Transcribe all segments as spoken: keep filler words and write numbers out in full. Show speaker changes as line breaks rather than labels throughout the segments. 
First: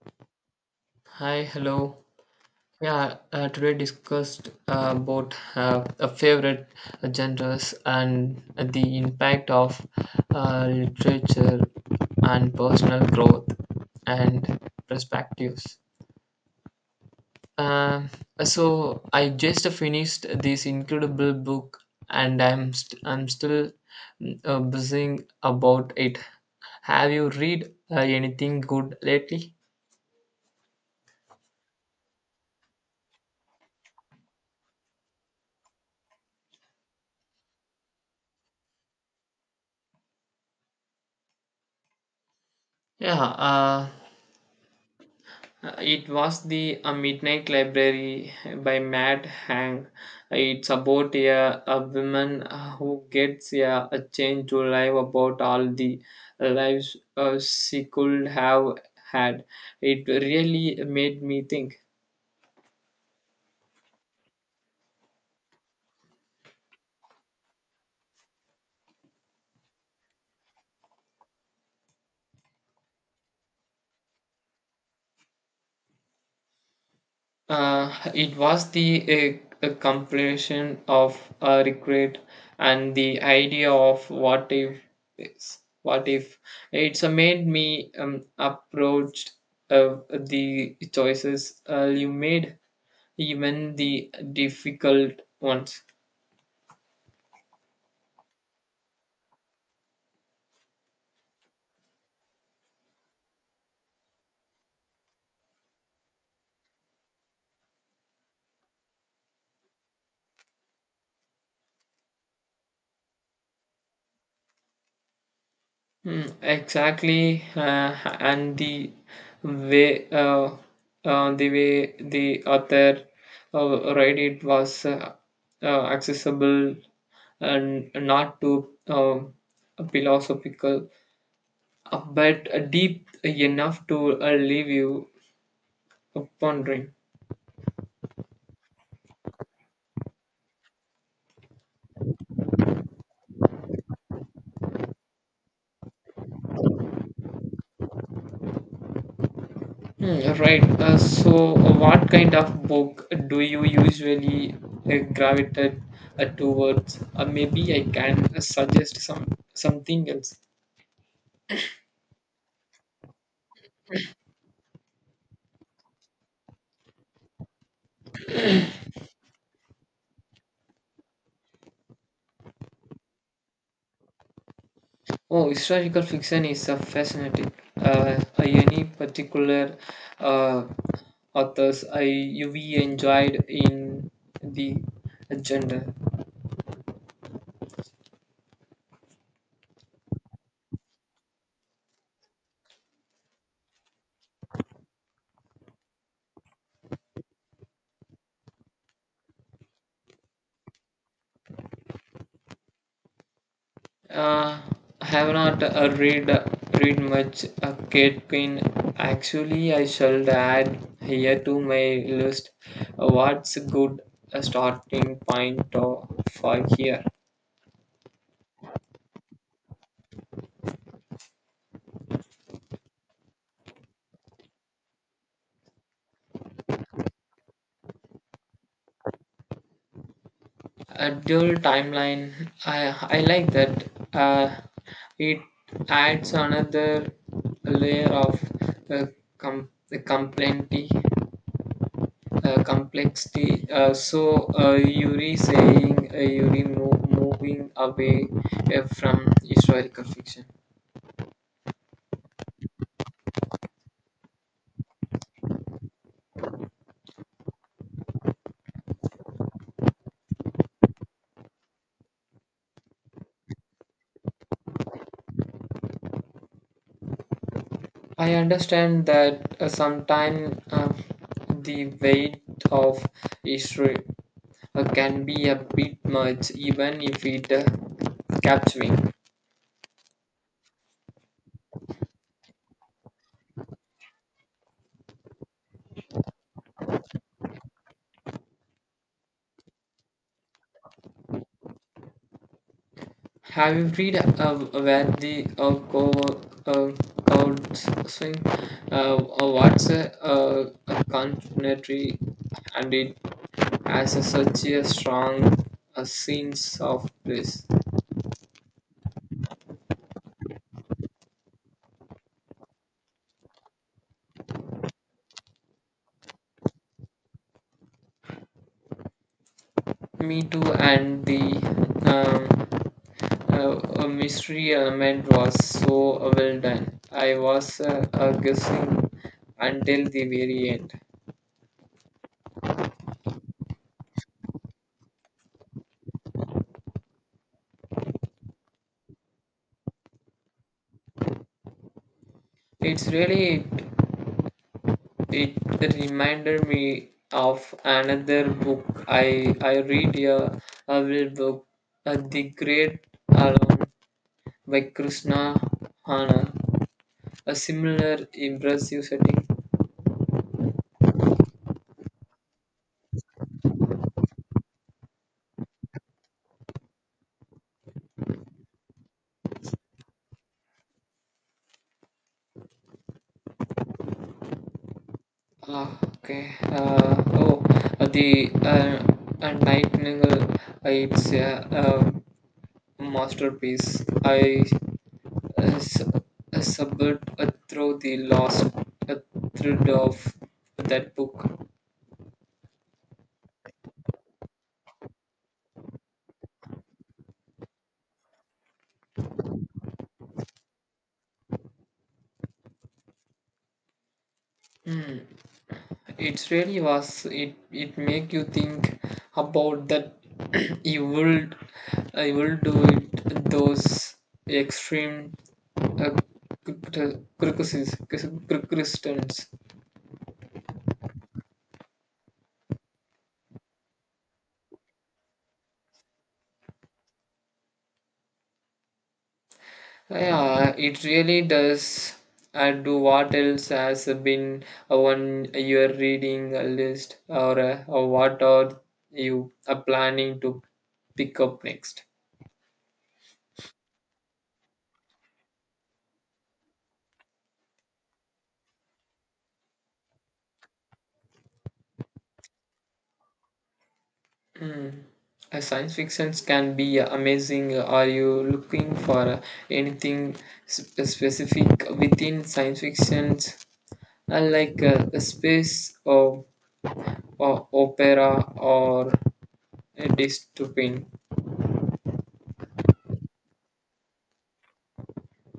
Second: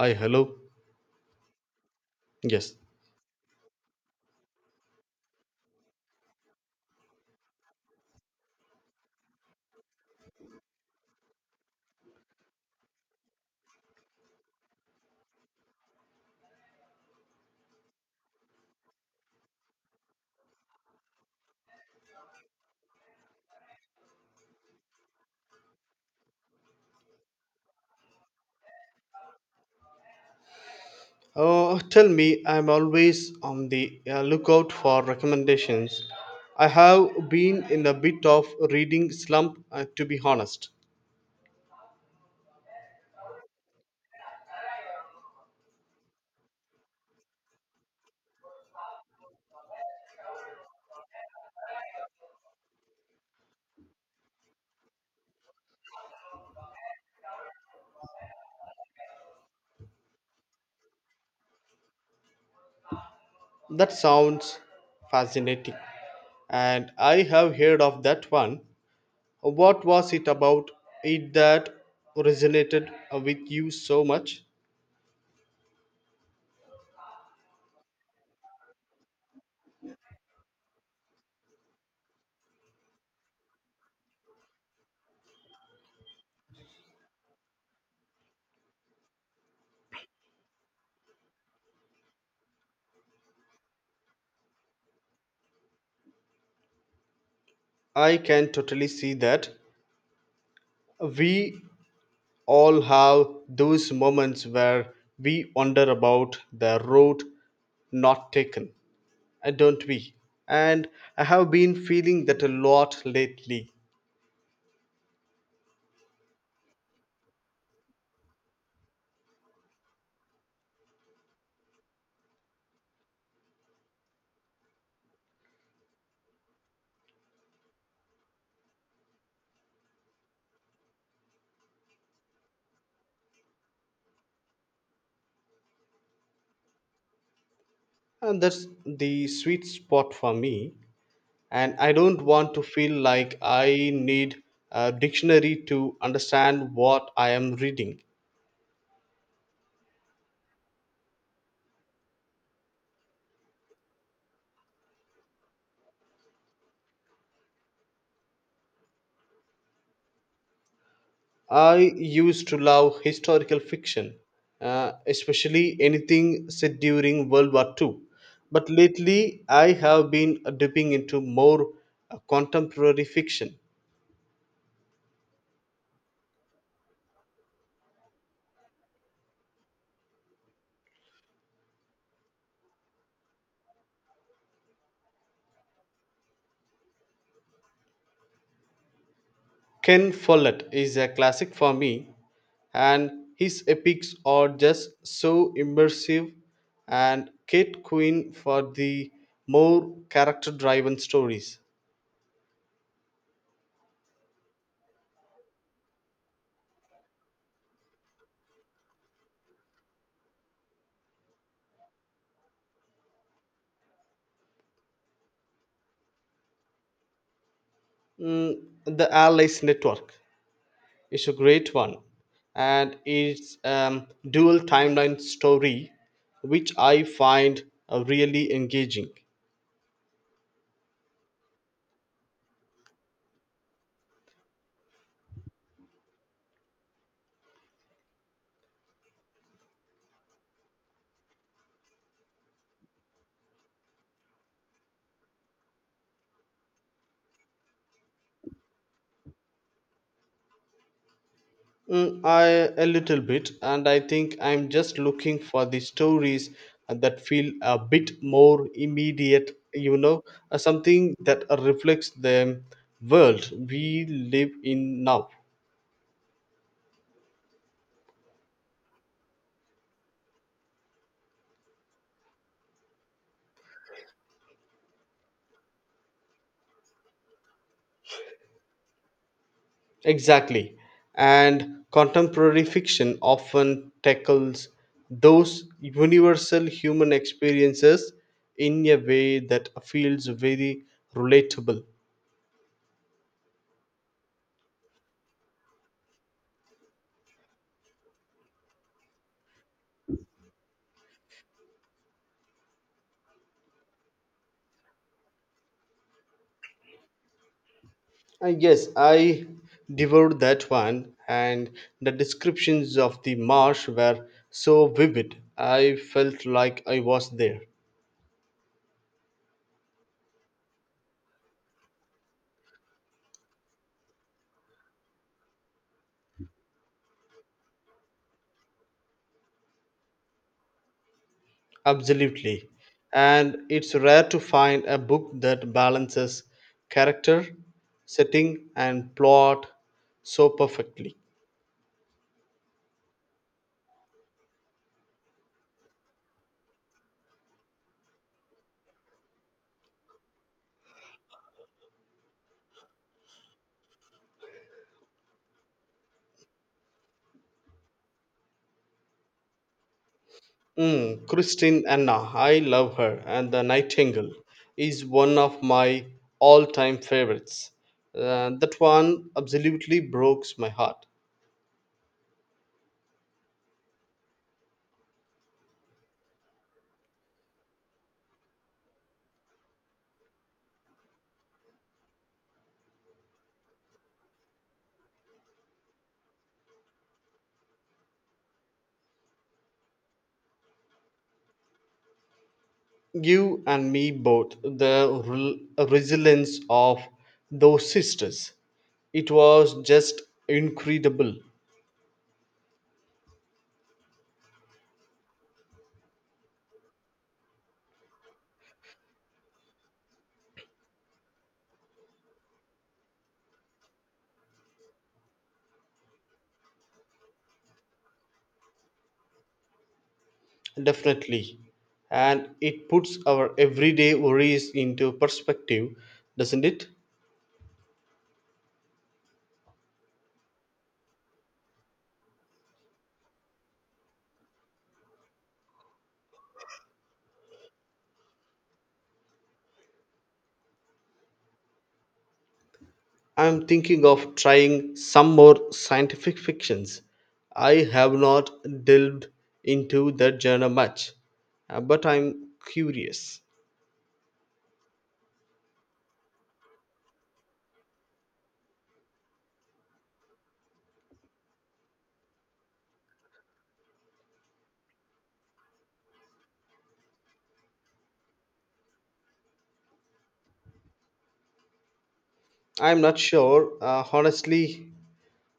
Hi, hello.
Hi, hello.
Yes.
Yeah, uh, today discussed uh, about uh, uh, favorite genres and the impact of uh, literature and personal growth and perspectives. Um so I just finished this incredible book, and I'm st- I'm still mm, uh, buzzing about it. Have you read uh, anything good lately?
Oh, tell me, I'm always on the uh, lookout for recommendations. I have been in a bit of reading slump, uh, to be honest.
Yeah, uh, Uh, It was the uh, Midnight Library by Matt Hang. It's about a, a woman uh, who gets a, a change to life about all the lives uh, she could have had. It really made me think.
That sounds fascinating. And I have heard of that one. What was it about it that resonated with you so much?
Uh, it was the a, a compilation of uh, regret and the idea of what if is what if it's uh, made me um, approached uh, the choices uh, you made, even the difficult ones.
I can totally see that. We all have those moments where we wonder about the road not taken, uh, don't we? And I have been feeling that a lot lately,
Mm, exactly, uh, and the way uh, uh, the way the author uh, write it was uh, uh, accessible and not too um, philosophical, uh, but deep enough to uh, leave you pondering.
and that's the sweet spot for me. And I don't want to feel like I need a dictionary to understand what I am reading.
Mm, right. Uh, so, uh, what kind of book do you usually uh, gravitate uh, towards? Uh, maybe I can uh, suggest some something else.
I used to love historical fiction, uh, especially anything set during World War Two. But lately, I have been dipping into more uh, contemporary fiction.
Oh, historical fiction is uh, fascinating. Uh, uh, any particular uh, authors I you we enjoyed in the genre?
Ken Follett is a classic for me, and his epics are just so immersive, and Kate Quinn for the more character driven stories.
Uh, I have not uh, read read much uh, Kate Queen. Actually, I shall add here to my list. uh, What's a good uh, starting point uh, for here?
Mm, the Allies Network. It's a great one, and it's um, dual timeline story, which I find uh, really engaging.
A dual timeline. I I like that. Uh, it adds another layer of uh, com- complexity uh, complexity. Uh, so uh, Yuri saying, uh, Yuri mo- moving away uh, from historical fiction.
Mm, I a little bit, and I think I'm just looking for the stories uh, that feel a bit more immediate you know uh, Something that reflects the world we live in now.
I understand that, uh, sometimes uh, the weight of history uh, can be a bit much, even if it uh, capturing.
Exactly. And contemporary fiction often tackles those universal human experiences in a way that feels very relatable.
Have you read uh, where the uh, co uh, code swing? Uh, uh, what's a, uh, a contemporary, and it as a, such a strong a sense of place.
Uh, yes, I devoured that one, and the descriptions of the marsh were so vivid. I felt like I was there.
Me too, and the um, uh, uh, mystery element was so well done. I was uh, uh, guessing until the very end.
Absolutely. And it's rare to find a book that balances character, setting, and plot so perfectly.
It's really it, it reminded me of another book I I read a, a little book, uh, The Great Alone by Krishna Hana. A similar impressive setting.
Mm, Christine Anna, I love her, and The Nightingale is one of my all time favorites. Uh, that one absolutely broke my heart.
Ah, okay. Uh, oh, uh, the uh, uh, Nightingale, uh, it's a uh, masterpiece. I uh, sub- uh, subbed uh, through the last uh, thread of that book.
You and me both, the rel- resilience of those sisters. It was just incredible.
Hmm. It really was. It it make you think about that evil, evil do it. Those extreme uh, cr- cr- Christians.
Definitely. And it puts our everyday worries into perspective, doesn't it?
Yeah, it really does. And do what else has been uh, on your reading uh, list, or, uh, or what are you uh, planning to pick up next?
I'm thinking of trying some more scientific fictions. I have not delved into that genre much, uh, but I'm curious.
Mm. Uh, Science fictions can be uh, amazing. Are you looking for uh, anything sp- specific within science fictions, uh, like uh, a space or, or opera or a dystopian?
I'm not sure, uh, honestly.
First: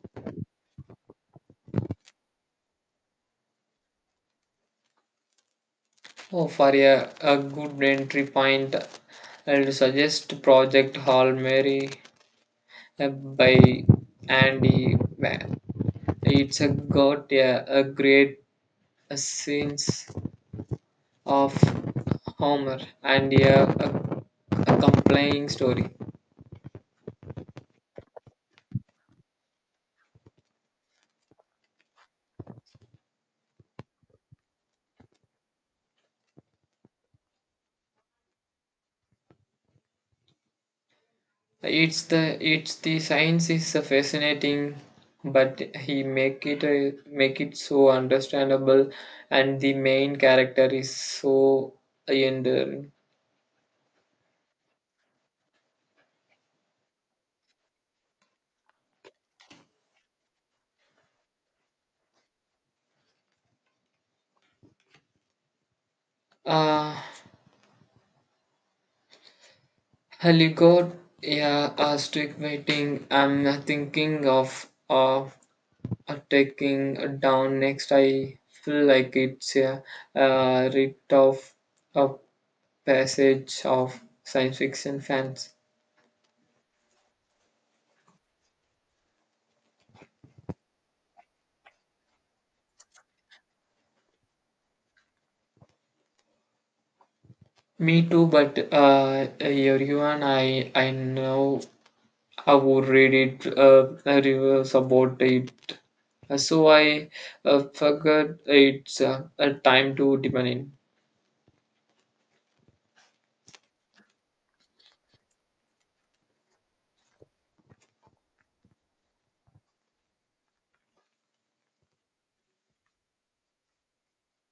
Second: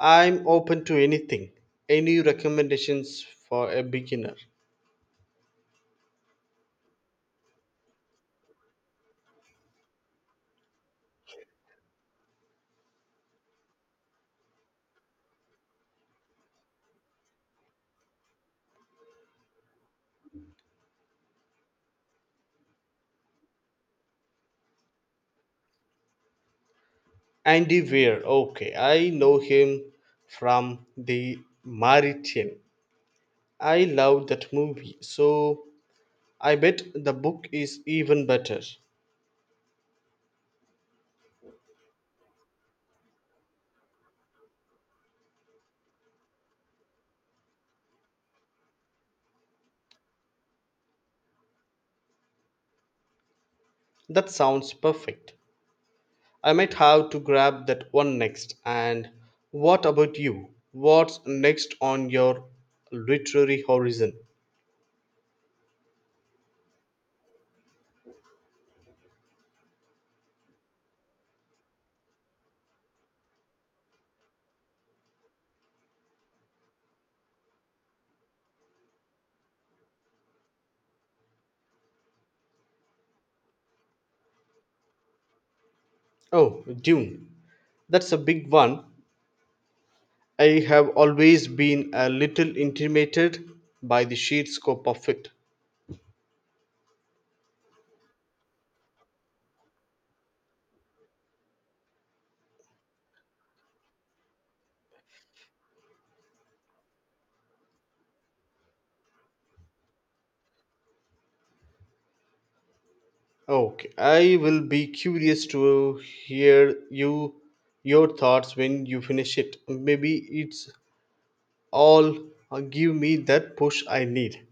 I'm open to anything. Any recommendations for a beginner?
Oh, for a, a good entry point, I'll suggest Project Hall Mary uh, by Andy. Van. It's a got a, a great uh, scenes of Homer and a, a, a compelling story.
Andy Weir, okay, I know him from the Mauritian. I love that movie, so I bet the book is even better.
It's the it's the science is a fascinating, but he make it a, make it so understandable, and the main character is so enduring.
That sounds perfect. I might have to grab that one next. And what about you? What's next on your literary horizon?
Uh, Hello, God. Yeah, I strict waiting. I'm thinking of uh, uh, taking it down next. I feel like it's a uh, rite of a passage of science fiction fans.
Oh, Dune. That's a big one. I have always been a little intimidated by the sheer scope of it.
Me too, but uh, everyone I I know I would read it uh, reviews about it. So I uh, figured it's uh, a time to depend in.
Okay, I will be curious to hear you your thoughts when you finish it. Maybe it's all uh, give me that push I need.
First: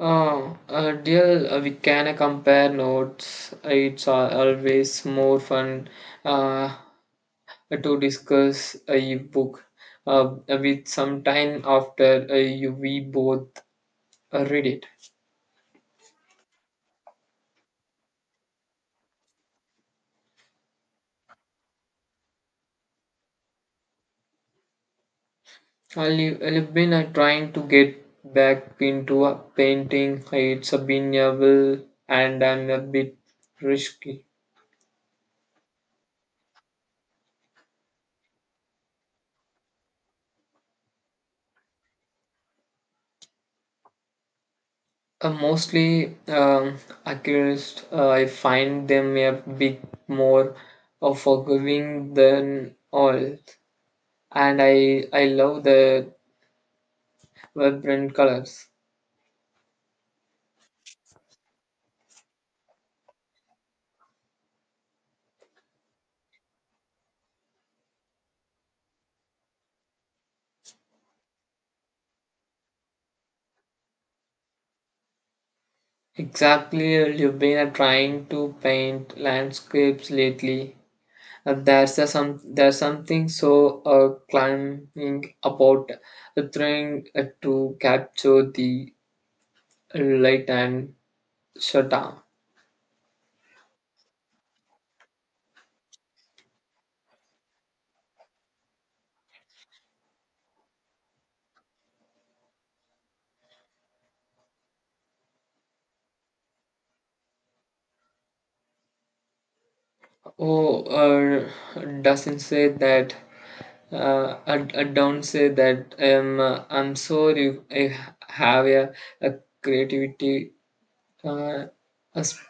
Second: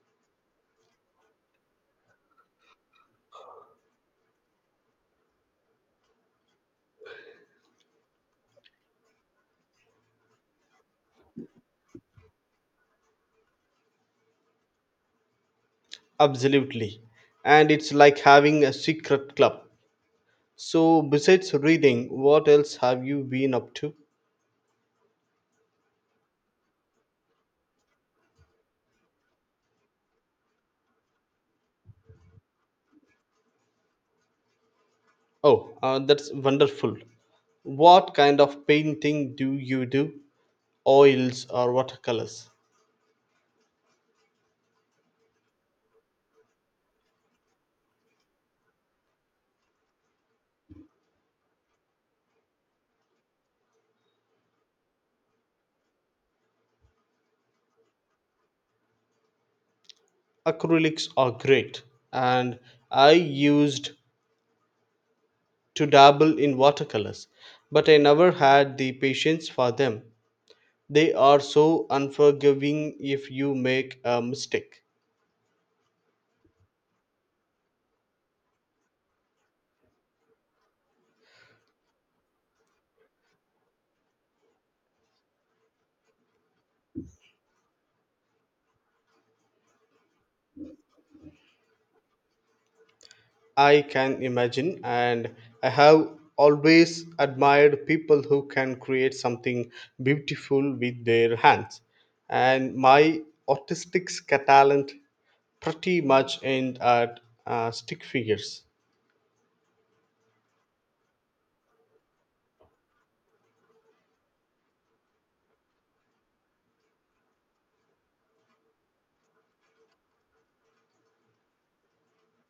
Uh, uh, dear, uh, we can uh, compare notes. It's al- always more fun uh, to discuss a book uh, with some time after uh, you, we both uh, read it.
Absolutely. And it's like having a secret club. So besides reading, what else have you been up to?
I've I've been uh, trying to get back into uh, painting. It's uh, been a while and I'm a bit risky.
Oh, uh, that's wonderful. What kind of painting do you do? Oils or watercolors?
Uh, mostly um, accused, uh, I find them a bit more uh, forgiving than all, and I I love the vibrant colors.
Acrylics are great, and I used to dabble in watercolors, but I never had the patience for them. They are so unforgiving if you make a mistake.
Exactly, uh, you've been uh, trying to paint landscapes lately. Uh, there's a some there's something so uh, climbing about uh, trying uh, to capture the light and shadow.
I can imagine, and I have always admired people who can create something beautiful with their hands. And my artistic talent pretty much end at uh, stick figures.
Oh, uh, doesn't say that. Uh, I, I don't say that I am. Uh, I'm sorry. I have a, a creativity. Uh, uh, sp-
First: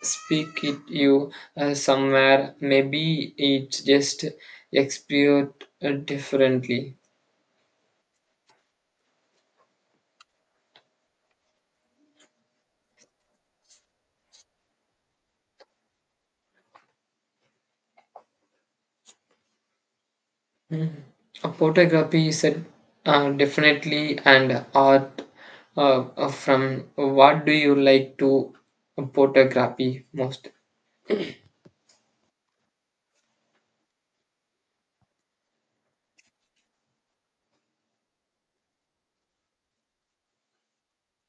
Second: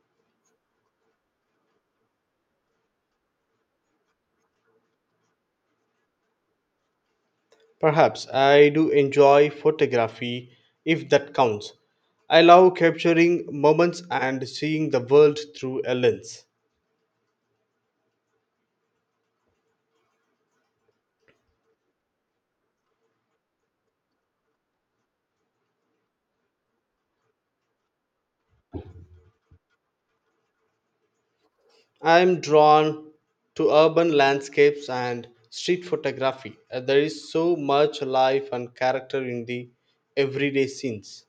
Speak it you uh, somewhere. Maybe it's just expired uh, differently.
Perhaps I do enjoy photography if that counts. I love capturing moments and seeing the world through a lens.
Uh, photography is a, uh, definitely and art. Uh, uh, from what do you like to photography most?
I am drawn to urban landscapes and street photography. Uh, There is so much life and character in the everyday scenes.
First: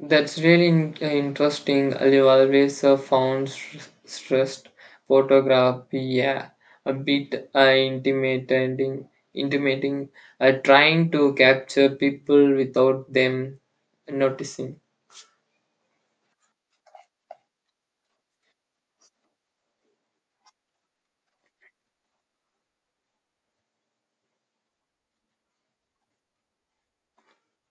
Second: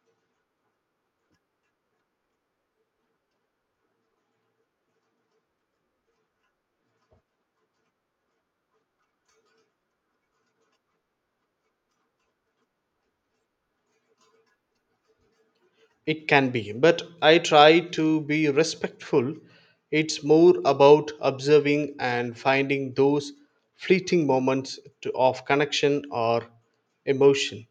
That's really in- uh, interesting. Have always uh, found s- stressed photography, yeah, a bit uh, intimidating. Intimidating, uh, trying to capture people without them noticing.
It can be, but I try to be respectful. It's more about observing and finding those fleeting moments to, of connection or emotion.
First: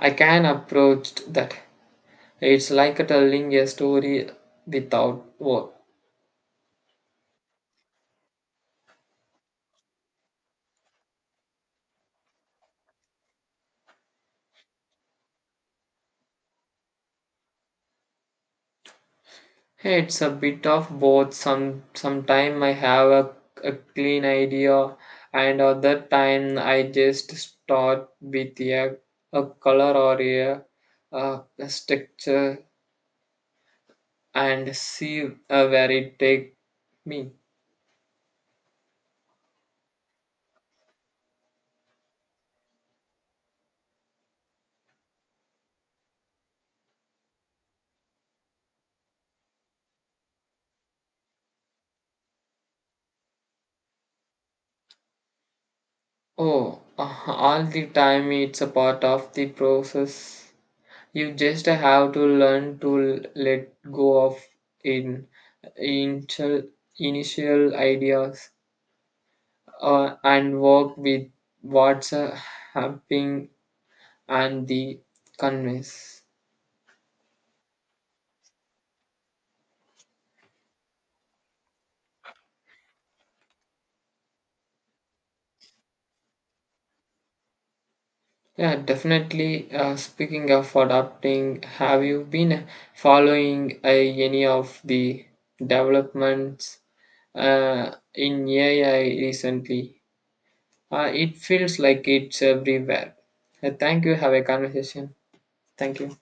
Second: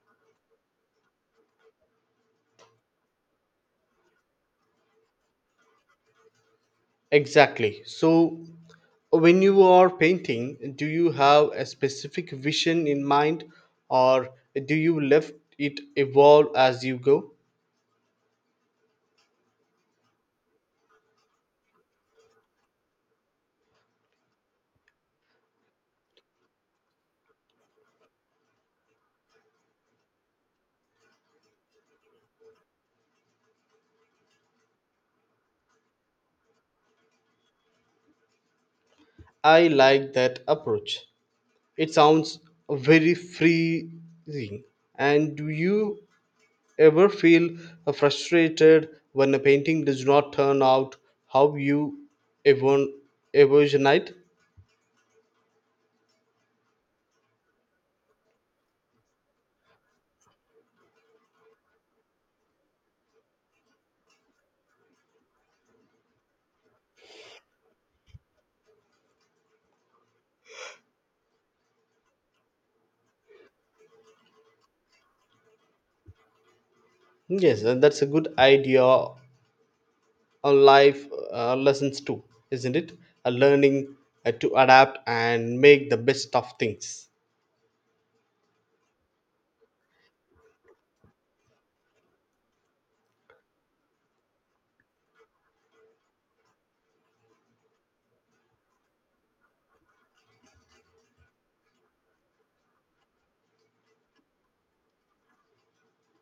I can approach that. It's like telling a story without words.
Exactly. So, when you are painting, do you have a specific vision in mind, or do you let it evolve as you go?
Hey, it's a bit of both. Some sometime I have a, a clean idea, and other time I just start with a, a color or a, uh, a structure and see uh, where it take me.
I like that approach. It sounds very freeing. And do you ever feel uh, frustrated when a painting does not turn out how you evon- envisioned?
Oh, uh, all the time, it's a part of the process. You just have to learn to l- let go of in initial initial ideas uh, and work with what's uh, happening and the conveys.
Yes, and that's a good idea on life uh, lessons too, isn't it? A learning uh, to adapt and make the best of things.
Yeah, definitely. Uh, speaking of adapting, have you been following uh, any of the developments uh, in A I recently? Uh, it feels like it's everywhere. Uh, thank you. Have a conversation. Thank you.